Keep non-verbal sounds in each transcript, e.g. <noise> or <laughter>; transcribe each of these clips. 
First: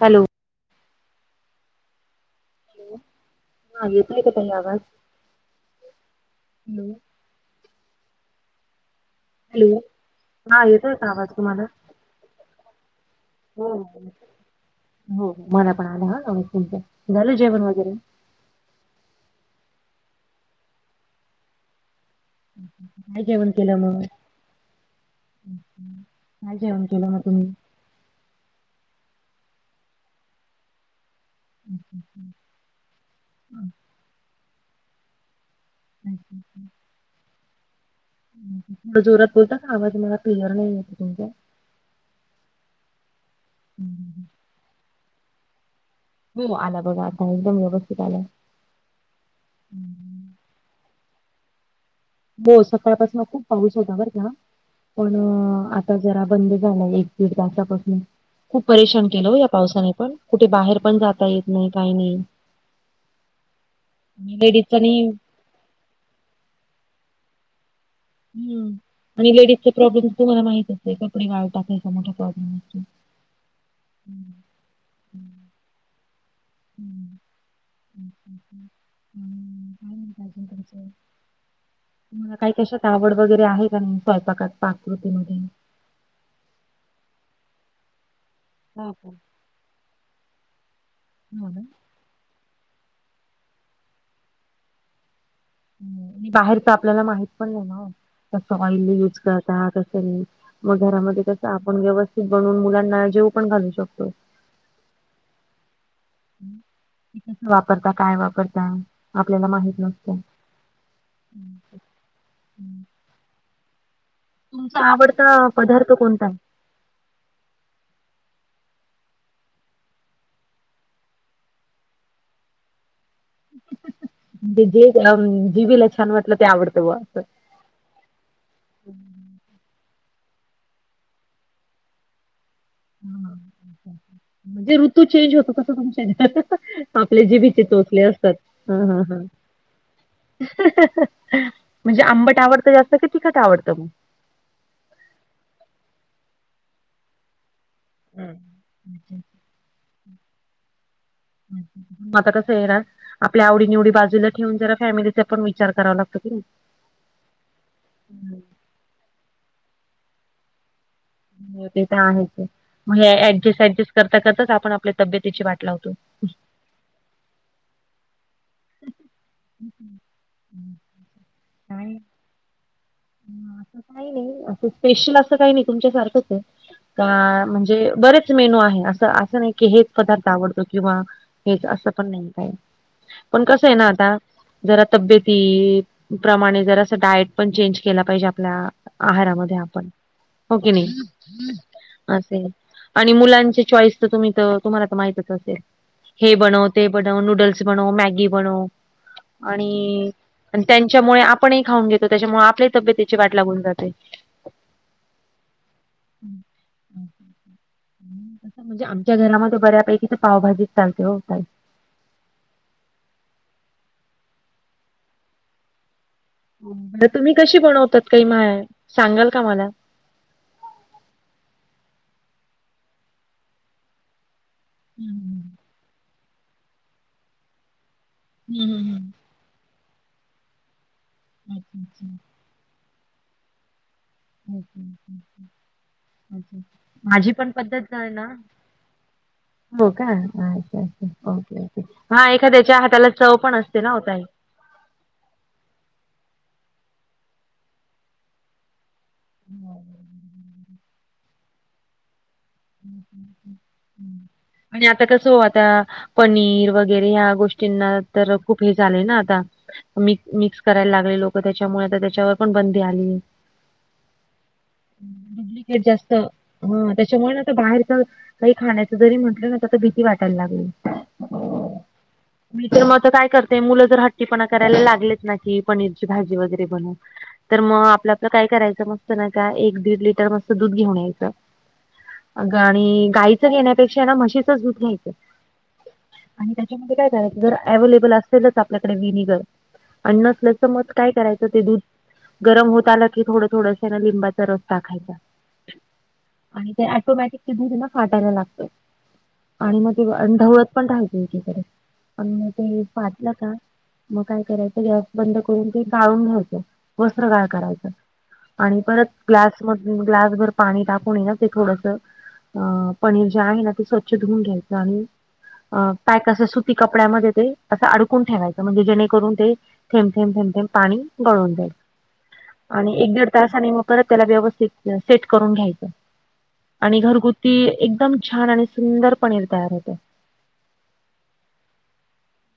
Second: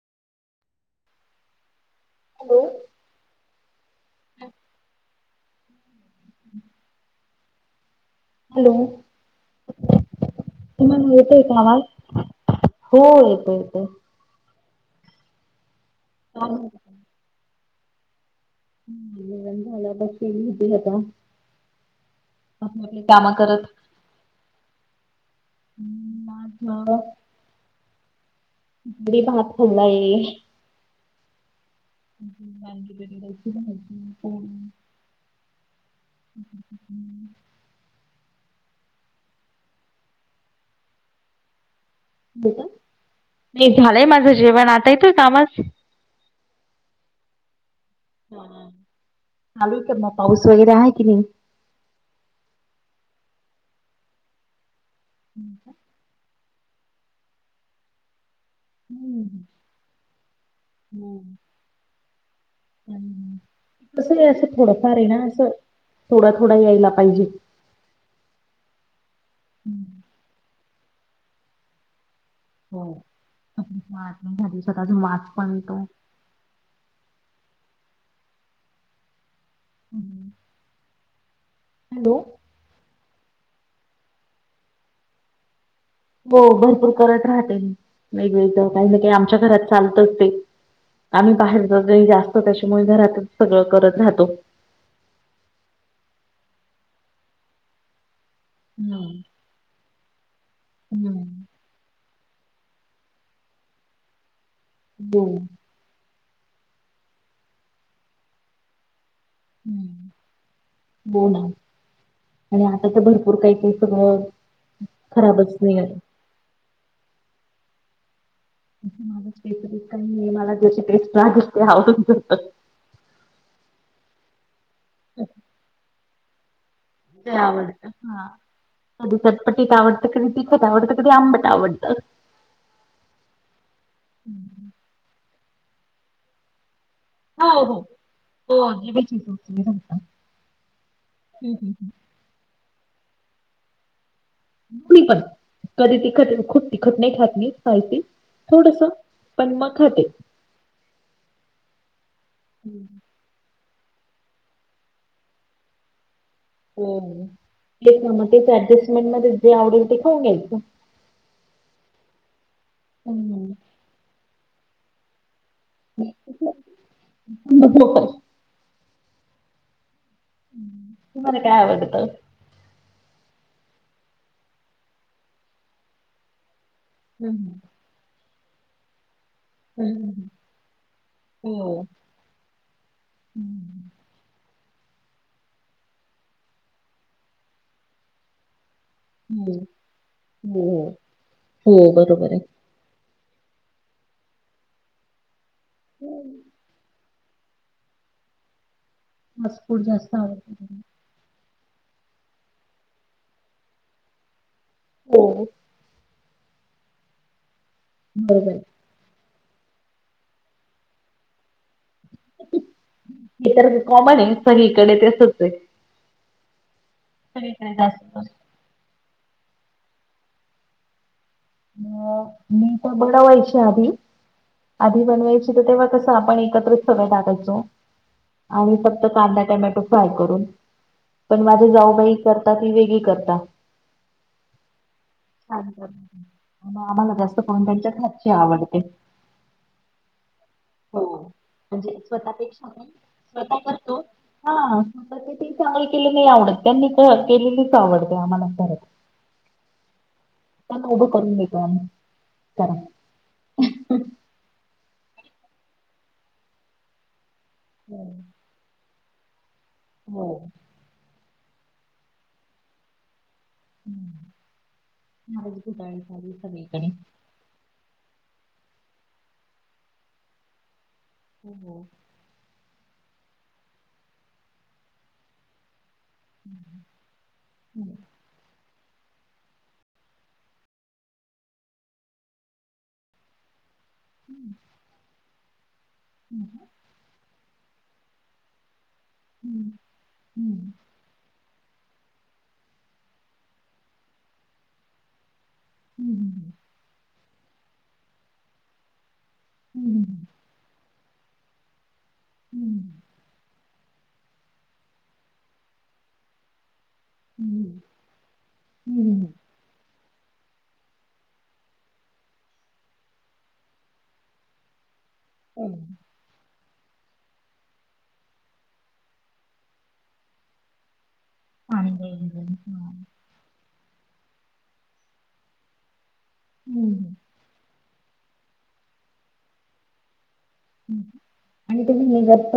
Hello! Hello! हा येतोय का ताई आवाज,? हो. हॅलो! हॅलो! हा तुम्हाला आवाज येतोय का तुम्हाला आवाज? होय. हो, हो मला पण आला हा आवाज काय तुमचा, म्हणता झालं जेवण वगैरे? जेवण झाल झालं आता फिरून होतिल आता. आपली आपली काय कामं जेवण करत. केलं मग? काय जेवण माझ केलं मग तुम्ही? मी भात खाल्लाये. कोण <unintelligible> थोडं जोरात बोलता का? आवाज मला क्लीअर नाही येत तुमचा. होका, नाही झालंय माझं जेवण, आता येतोय का आवाज? हो, आला बघा आता एकदम व्यवस्थित आला. चालूय का मग पाऊस वगैरे आहे की नाही.? हो सकाळ पासनं खूप पाऊस होता बर का, पण हम्म. अ, आता जरा बंद झाला एक दीड तासापासून. खूप परेशान केलं हो हम्म या पावसाने पण, कुठे बाहेर पण जाता येत नाही काय नाही. कसं आहे असं लेडीजा नि थोडंफार आहे ना <unintelligible> असं थोडा थोडा यायला पाहिजे. हम्म, आणि लेडीज चे प्रॉब्लेमस हो तुम्हाला माहितच आहे, कपडे वाळु टाकायचा मोठा प्रॉब्लेम. असतो. हो, वाळत हम्म पण नाही स्वतःच वास पण येतो. हम् का <inaudible> हॅलो तुम्हाला काही कशात आवड वगैरे आहे का नाही?, स्वयंपाकात पाककृतीमध्ये. हो भरपूर करत राहते मी, वेगवेगळ काही हो ना काही, हो. आमच्या घरात चालतच ते. आम्ही हो ना बाहेर जात नाही जास्त त्याच्यामुळे घरातच सगळं करत राहतो. आणि बाहेरच आपल्याला माहित पण नाही ना ओ, कसं ऑइल युज हम्म कर राहत असेल, मग घरामध्ये हम्म कसं आपण व्यवस्थित बनवून मुलांना जेऊ पण घालू शकतो. हो. ते कसं वापरता काय वापरता, आपल्याला माहित हम्म नसतं. हो ना, आणि आता त भरपूर काही काही सगळं तुमचा आवडता खराबच पदार्थ निघालं कोणताय? मला असं काही नाही, मला ज्याची टेस्ट आवडते ते आवडतं. म्हणजे जे जीभेला छान वाटलं ते आवडतं ब्वा. आवडतं, हां, कधी चटपटीत आवडतं, कधी तिखट आवडतं, कधी आंबट आवडतं. जे ऋतू चेंज होतो तसं तुमच हे आपल्या जीभीचे हो हो चोचले असतात,, हो हा हा जिभेची हा. चव राहता म्हणजे आंबट आवडतं जास्त का तीखट आवडतं मग? मी पण कधी तिखट खुप तिखट नाही खात मी. स्पायसी थोडस हम्म. पण म खाते. <inaudible> आता कसं येणार? हम्म. आपल्या आवडी निवडी बाजूला ठेवून जरा फॅमिलीचा पण विचार करावा लागतो की नी. <unintelligible> तेच ना मग तेच ऍडजस्टमेंट मध्ये जे आवडेल ते खाऊन घ्यायचं. हो ते तर आहेच मग हे हम्म. ऍडजस्ट ऍडजस्ट करता करताच आपण आपल्या तब्यतीची वाट लावतो. <inaudible> हो तुम्हाला काय आवडतं? म असं काही नाही स्पेशल असं काही नाही तुमच्या सारखंच आहे. का हम्म. म्हणजे बरेच मेनू आहे असं असं नाही की हेच हम्म. पदार्थ आवडतो किंवा हेच हो. असं पण नाही काय. पण कसं आहे ना हम्म. आता जरा तब्येती प्रमाणे जरासा डायट पण चेंज केला पाहिजे आपला. आहारामध्ये हम्म. आपण हो की नाही हो बरोबर आहे. असे. आणि मुलांची चॉईस तर तुम्ही तर तुम्हाला तर माहितच असेल हे बनवते ते बनव नूडल्स बनव, मॅगी बनव फास्ट फूड आणि जास्त आवडत. त्यान च्यामुळे आपणही खाऊन घेतो त्याच्यामुळे आपल्याही तब्येतीची वाट लागून जाते. हो. <inaudible> बरोबर आहे. कसा म्हणजे आम च्या घरामध्ये बऱ्यापैकी ते पावाभाजी चालते हो ताई. हे तर कॉमन आहे सगळीकडे तसेच आहे. हो बरं तुम्ही कशी सगळीकडे बनवतात जास्त काही माय सांगाल का मला? मग मी तर बडवायची आदी आदी हम्म बनवायची तर तेव्हा कसं आपण एकत्र सगळे टाकायचो हम्म आणि फक्त हम्म कांदा टॅमेटो फ्राय करून पण माझे अच्छा अच्छा जाऊबाई करता ती वेगळी करता <inaudible> म आम्हाला माझी जास्त पण करून त्यांच्या पद्धत आहे ना हातची आवडते. हो का अच्छा हो अच्छा ओके ओके म्हणजे हा स्वतःपेक्षा एखाद्याच्या हाताला चव पण असते ना हो ताई. हां <unintelligible> चांगली केले नाही आवडत त्यांनी तर केलेलीच आवडते आम्हाला परत. <inaudible> त्यांला उद्या करून देतो आम्ही करा. <inaudible> आणि आता कसं हो आता पनीर वगैरे या गोष् टिंना हो तर खूप हे झालं ना आता मीक हो मिक्स कराय लागले लोकं त्याच्यामुळे आता त्याच्यावर पण बंदी आली. फारच डुप्लिकेट घोटाळे जास्त चालू आहे सगळीकडे हा त्याच्यामुळे ना ते बाहेरच काही खाण्याच जरी म्हंटलं ना तर भीती वाटायला लागली. हो हो. मी तर म आता काय करते मुलं जर हट्टीपणा करायला लागलेत ना की पनीरची भाजी वगैरे बनव तर म हम्म आपला काय करायचं मस्त ना का एक दीड लिटर मस्त दूध घेऊन यायचं अगं आणि गाईचं घेण्यापेक्षा मशीचाच दूध घ्यायचं. आणि पाणी त्याच्यामध्ये काय करायचं जर अव्लेबल असेलच आपल्याकडे विनिगर अन् नसलं तर मग काय करायचं ते दूध. गरम होत आला की थोडं थोडस लिंबाचा रस टाकायचा आणि ते ऑटोमॅटिकली दूधेन फाटायला लागतं आणि म ते ढवळत पण राहा एकीकडे अन म ते फाटलं का म काय करायचं गॅस बंद करून ते गाळून घ्यायचं, वस्त्र गाळ करायचं आणि परत ग्लास मध ग्लासभर पाणी टाकून ये ना ते थोडसं अं पनीर जे आहे ना ते स्वच्छ धुऊून घ्यायचं आणि अ पॅक असं सुती कपड्यामध्ये ते असं अडकून ठेवायचं म्हणजे जेणेकरून ते थेंब थेंब थेंम थेंम पाणी गाळून घ्यायचं गळून आणि एक दीड तासाने म परत त्याला व्यवस्थित सेट करून घ्यायचं आणि घरगुती एकदम छान आणि सुंदर पनीर तयार होतं. अणी तुम्ही हे जस्त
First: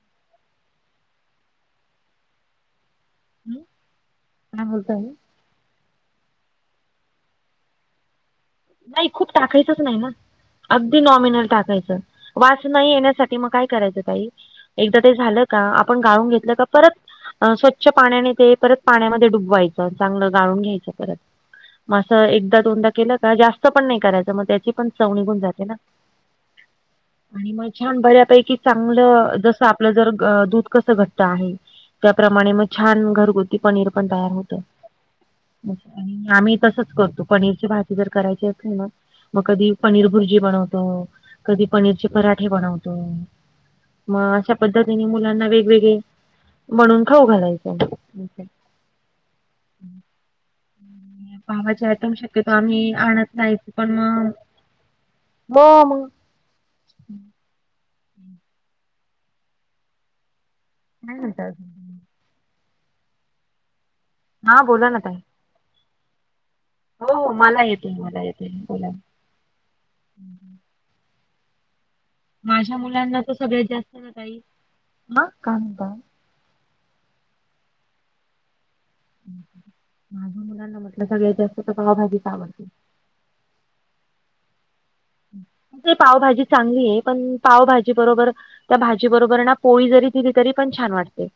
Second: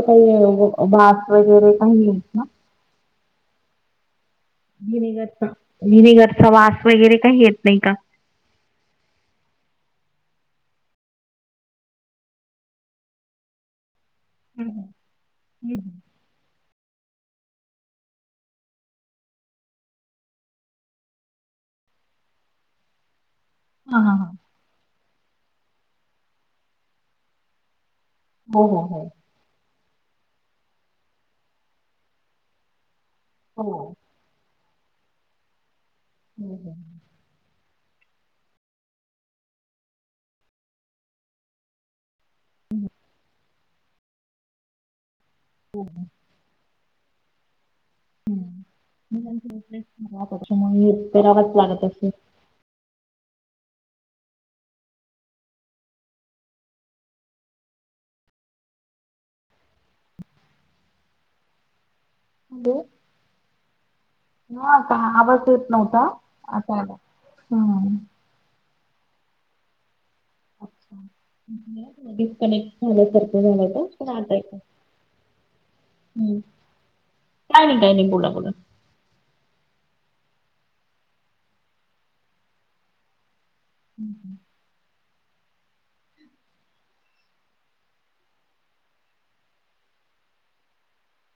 <unintelligible> ना <inaudible> वीनेगरचा, विनेगरचा वास वगैरे काही येत नई का? नाई खूप टाकायचंच नाई ना. अगदी नॉमिनल टाकायचं वास नाई येण्यासाठी म काय करायचं ताई एकदा ते झालं का आपण गाळून घेतलं का परत अ स्वच्छ पाण्याने ते परत पाण्यामध्ये डुबवायचं चांगलं गाळून घ्यायचं परत. म असं एकदा दोनदा केलं का जास्त पण हा नई हा हा करायचं म त्याची पण चव निघून जाते ना आणि म छान बऱ्यापैकी हो हो हो चांगलं जस आप -पलं जर दूध कसं घट्ट आहे त्याप्रमाणे म छान घरगुती हो पनीर हो पण छान होतं मग अनी हो आम्ही तसंच करतो पनीरची भाजी् जर करायचे असेल न म कधी पनीर भुजी बनवतो कधी पनीरचे पराठ् -ठे बनवतो म अशा पद्धतीने मुलांना हो. वेगवेगळे म्हणून खाऊ घालायचं. ह <unintelligible> पावाचे आयटम शक्यतो आम्ही आणत नाईत पण म काय म्हणता अजुन? हॅलो, हा बोला आता ना ताई. आवाज येत नव्हता. आता आला हो मला येतोय मला येतोय बोला. <unintelligible> माझ्या डिस्कनेक्ट झालं मुलांना तर सारखं सगळ्यात झालं जास्त ना ताई तर. <unintelligible> हा काय म्हणता? हम काय नई काय नई बोला बोला. माझ्या मुलांना म्हटलं सगळ्यात जास्त त पाव भाजीच आवडते. हम्म हम्म. पावभाजी चांगली ये पण पावभाजी बरोबर. त्या भाजी बरोबर ना पोळी जरी दिली तरी पण छान वाटते.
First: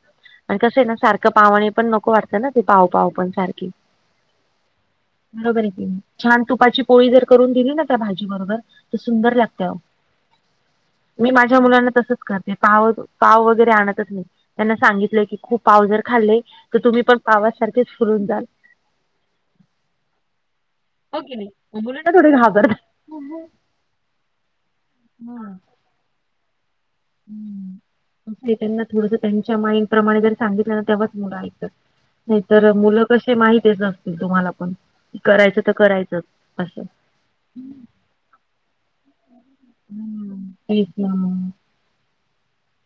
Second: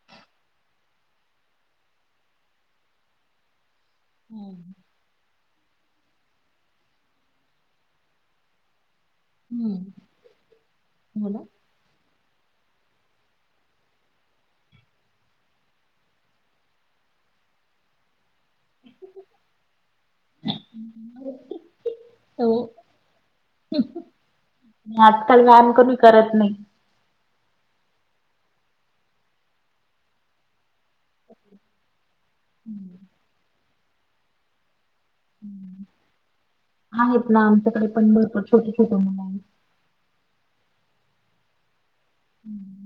आणि कसं ये ना सारखं पावाने पण नको वाटतं ना ते पाव पाव पण सारखी. <inaudible> बरोबर ये की नी, छान तुपाची पोळी जर करून दिली ना त्या भाजी बरोबर सुंदर लागते आओ हम्म. मी बोला माझ्या मुलांना तसंच कर ते पावच् पाव वगैरे आणतच नई. त्यांना सांगितलंय की खूप पाव जर खाल्ले तर तुम्ही पण पावासारखेच फुलून जाल. हो की नई म मूलं न थोडे हो घाबरतात. आजकाल हा. व्यायाम कोणी करत नई. हम्म. त्यांना थोडंस त्यांच्या माइंड प्रमाणे जर सांगितलं ना तेव्हाच मुलं ऐकतात. नाही तर हम्म. मुलं कशे माहितेच असतील तुम्हाला पण? करायचं तर हम्म. करायचंच असं आहेत ना आमच्याकडे पण भरपूर <unintelligible> हम्म, तेच ना,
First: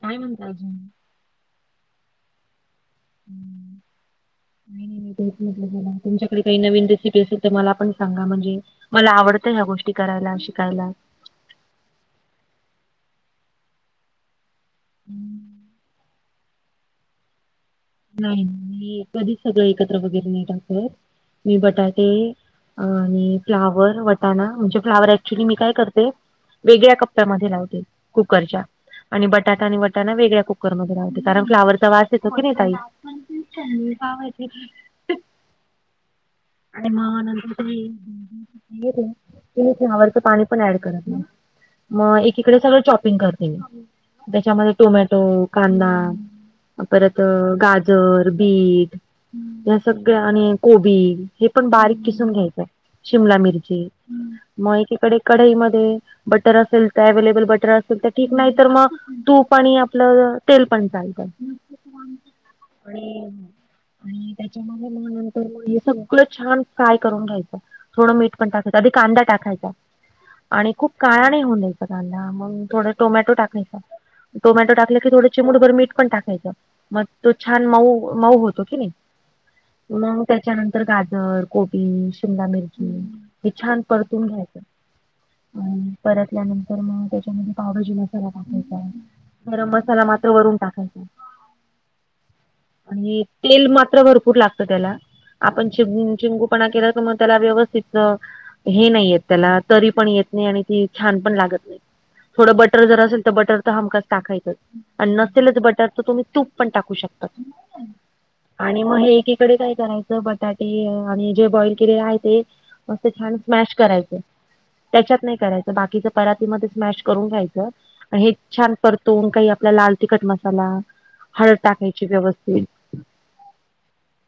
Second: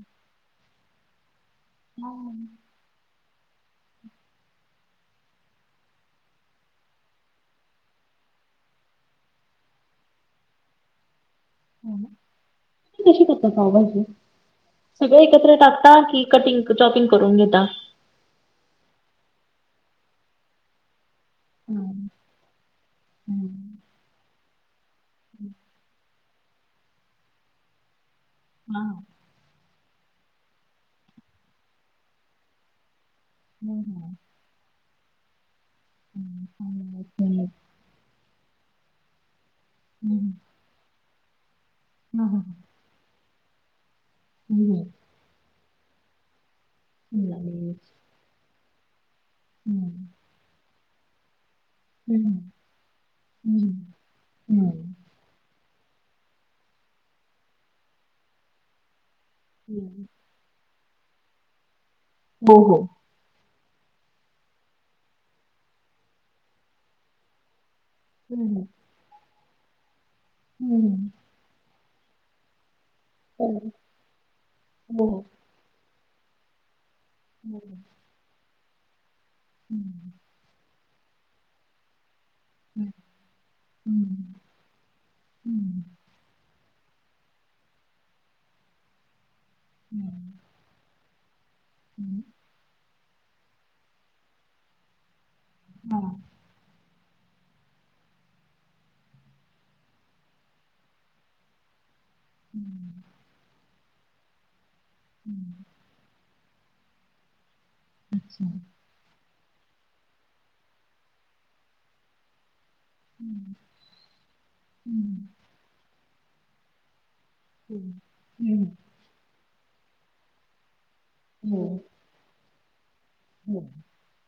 काय म्हणता? अजून? <unintelligible> <inaudible> <unintelligible> तुमच्याकडे काही नवीन रेसिपी असेल तर मला पण सांगा? म्हणजे मला आवडतं ह्या गोष्टी करायला, शिकायला तुम्ही कशी करता पावभाजी, सगळं हम्म. एकत्र टाकता की कटिंग- चॉपिंग करून घेता? नाही मी कधीच सगळं, एकत्र वगैरे नाही टाकत मी हा बटाटे आणि हम्म. फ्लॉवर, वटाणा म्हणजे फ्लॉवर ऍक्च्युली मी काय करते ते वेगळ्या कप्प्यामध्ये लावते कूकरच्या हा आणि बटाटा आणि वटाणा वेगळ्या कुकरमध्ये लावते, कारण फ्लॉवरचा वास येतो की नाही ताई? मी हम्म. पावभाजी हम्म. आणि म हम्म. हम्म. नंतर मी घेते <unintelligible> फ्लॉवरच पाणी पण ऍड करत नाय, म हम्म. एकीकडे सगळं चॉपिंग करते त्याच्यामध्ये हम्म. टोमॅ टो, कांदा परत हम्म. हम्म. गाजर, बीट त्या हं, सगळ्या आणि कोबी हे पण बारीक हं, किसून घ्यायचंय, शिमला हं, मिरची, म हं, एकीकडे कढईमध्ये बटर असेल त, अवे्लेबल बटर असेल तर ठीक, नाही तर मग तूप पणी हं. आपलं तेल पण चालतं. हो, हो आणि-आणि त्याच्यामध्ये म नंतर मग हे सगळं छान फ्राय करून घ्यायचं थोडं मीठ हं, पण हं, टाकायचं, आधी कांदा टाकायचा आणि हं, खूप हं. काळा नई होऊन द्यायचा <unintelligible> मग थोडा टोमॅटो हो, टाकायचा टोमॅटो टाकला की हो, थोडी चिमूटभर मीठ पण टाकायचं मग तो हो. छान मऊ मऊ होतो की नई? हं, मग त्याच्यानंतर गाजर, कोबी, शिमला मिरची हं, हे छान परतून हं, घ्यायचं. अ हं, परतल्यानंत तर, मग त्याच्यामध्ये पावभाजी मसाला टाकायचा आहे गरम मसाला हं, मात्र वरून टाकायचा. <inaudible> आणि तेल मात्र भरपूर लागतं त्याला, आपण हां, <unintelligible> पणा केला तर मग त्याला व्यवस्थित हे नाही येत त्याला, तरी पण येत नाही आणि ती छान पण लागत नाही. थोडं बटर जर हं. असेल, तर बटर तर हमखास टाकायचंच आणि नसेलच बटर तर तुम्ही तूप पण टाक वू शकतं.. अच्छा. आणि मग हे एकीकडे काय करायचं, बटाटे आणि जे बॉइल केलेले आहे ते मस्त छान हं, स्मॅश करायचं, त्याच्यात हं, नाही करायचं बाकीचं परातीमध्ये स्मॅश करून घ्यायचं. हं, <unintelligible> हे हं. छान परतून काही आप लाल तिखट मसाला, हळद ची व्यवस्थित. हं.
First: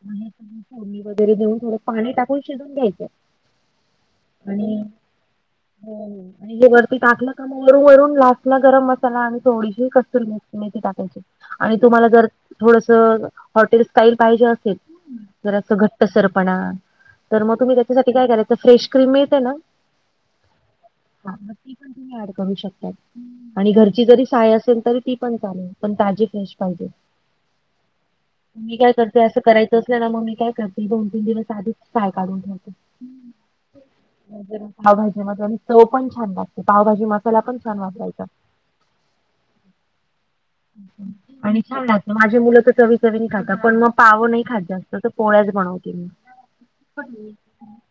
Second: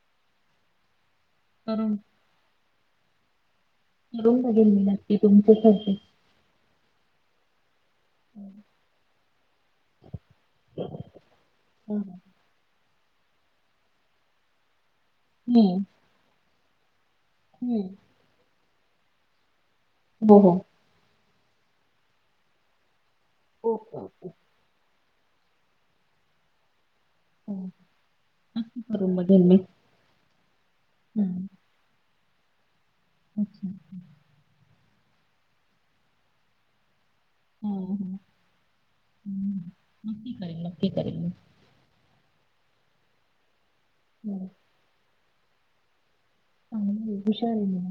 आणि फोडणी वगैरे देऊन, थोडं करून पाणी टाकून शिजवून घ्यायचं. करून बघेन आणि मी नक्की तुमच्यासारखी. हो, आणि हे वरती टाकलं का मग वरू वरून लास्टला गरम मसाला आणि थोडीशी कस्तूरी मेथी मेथी टाकायची आणि हां, तुम्हाला हां. जर थोडसं हॉटेल स्टाईल पाहिजे असेल जरा हं, घट्टसरपणा तर मग तुम्ही हं. त्याच्यासाठी काय करायचं, फ्रेश क्रीम मिळते ना हो हो. हा मग ती पण तूम्ही ऍड करू शकत्याय आणि ओके, घरची जरी ओके. साय असेल तरी ती पण चालेल पण ताजी फ्रेश पाहिजे. हो. मी नक्की काय करून करते असं बघेल मी. करायचं असलं ना मग मी काय करते दोन तीन हं. दिवस आधीच साय काढून ठेवते. अच्छा. पावभाजी मसाल्याने चव पण छान लागते. पावभाजी म त्याला पण छान वाटायचं. हम्म. नक्की काय हे. हम्म हम्म आणि छान माझी मुलं तर, चवी चवीने खातात. पण मग पाव हो. नाही खात जास्त तर पोळ्याच बनवते मी. चांगली आहे हुशार आहे <unintelligible> मुलं.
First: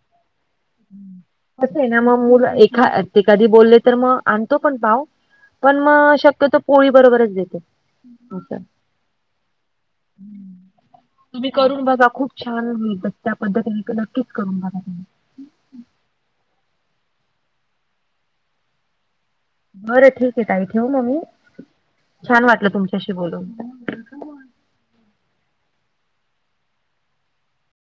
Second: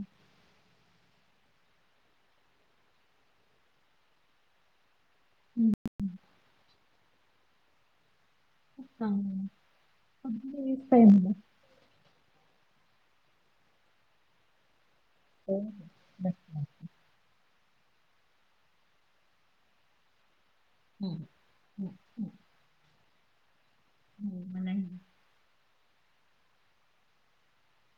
कसं आहे ना, मग मुलं एखा एखाधी बोलले तर मग आणतो पण पाव. हम्म, पण मग शक्यतो पोळी बरोबरच देते मी पण. <inaudible> तुम्ही करून बघा, खूप छान, त्या पद्धतीने नक्कीच करून बघा तुम्ही. <unintelligible> बरं, ठीक आहे ताई, ठेवू मग हो. मी. हो. छान वाटलं तुमच्याशी बोलून. हम्म मग नाही.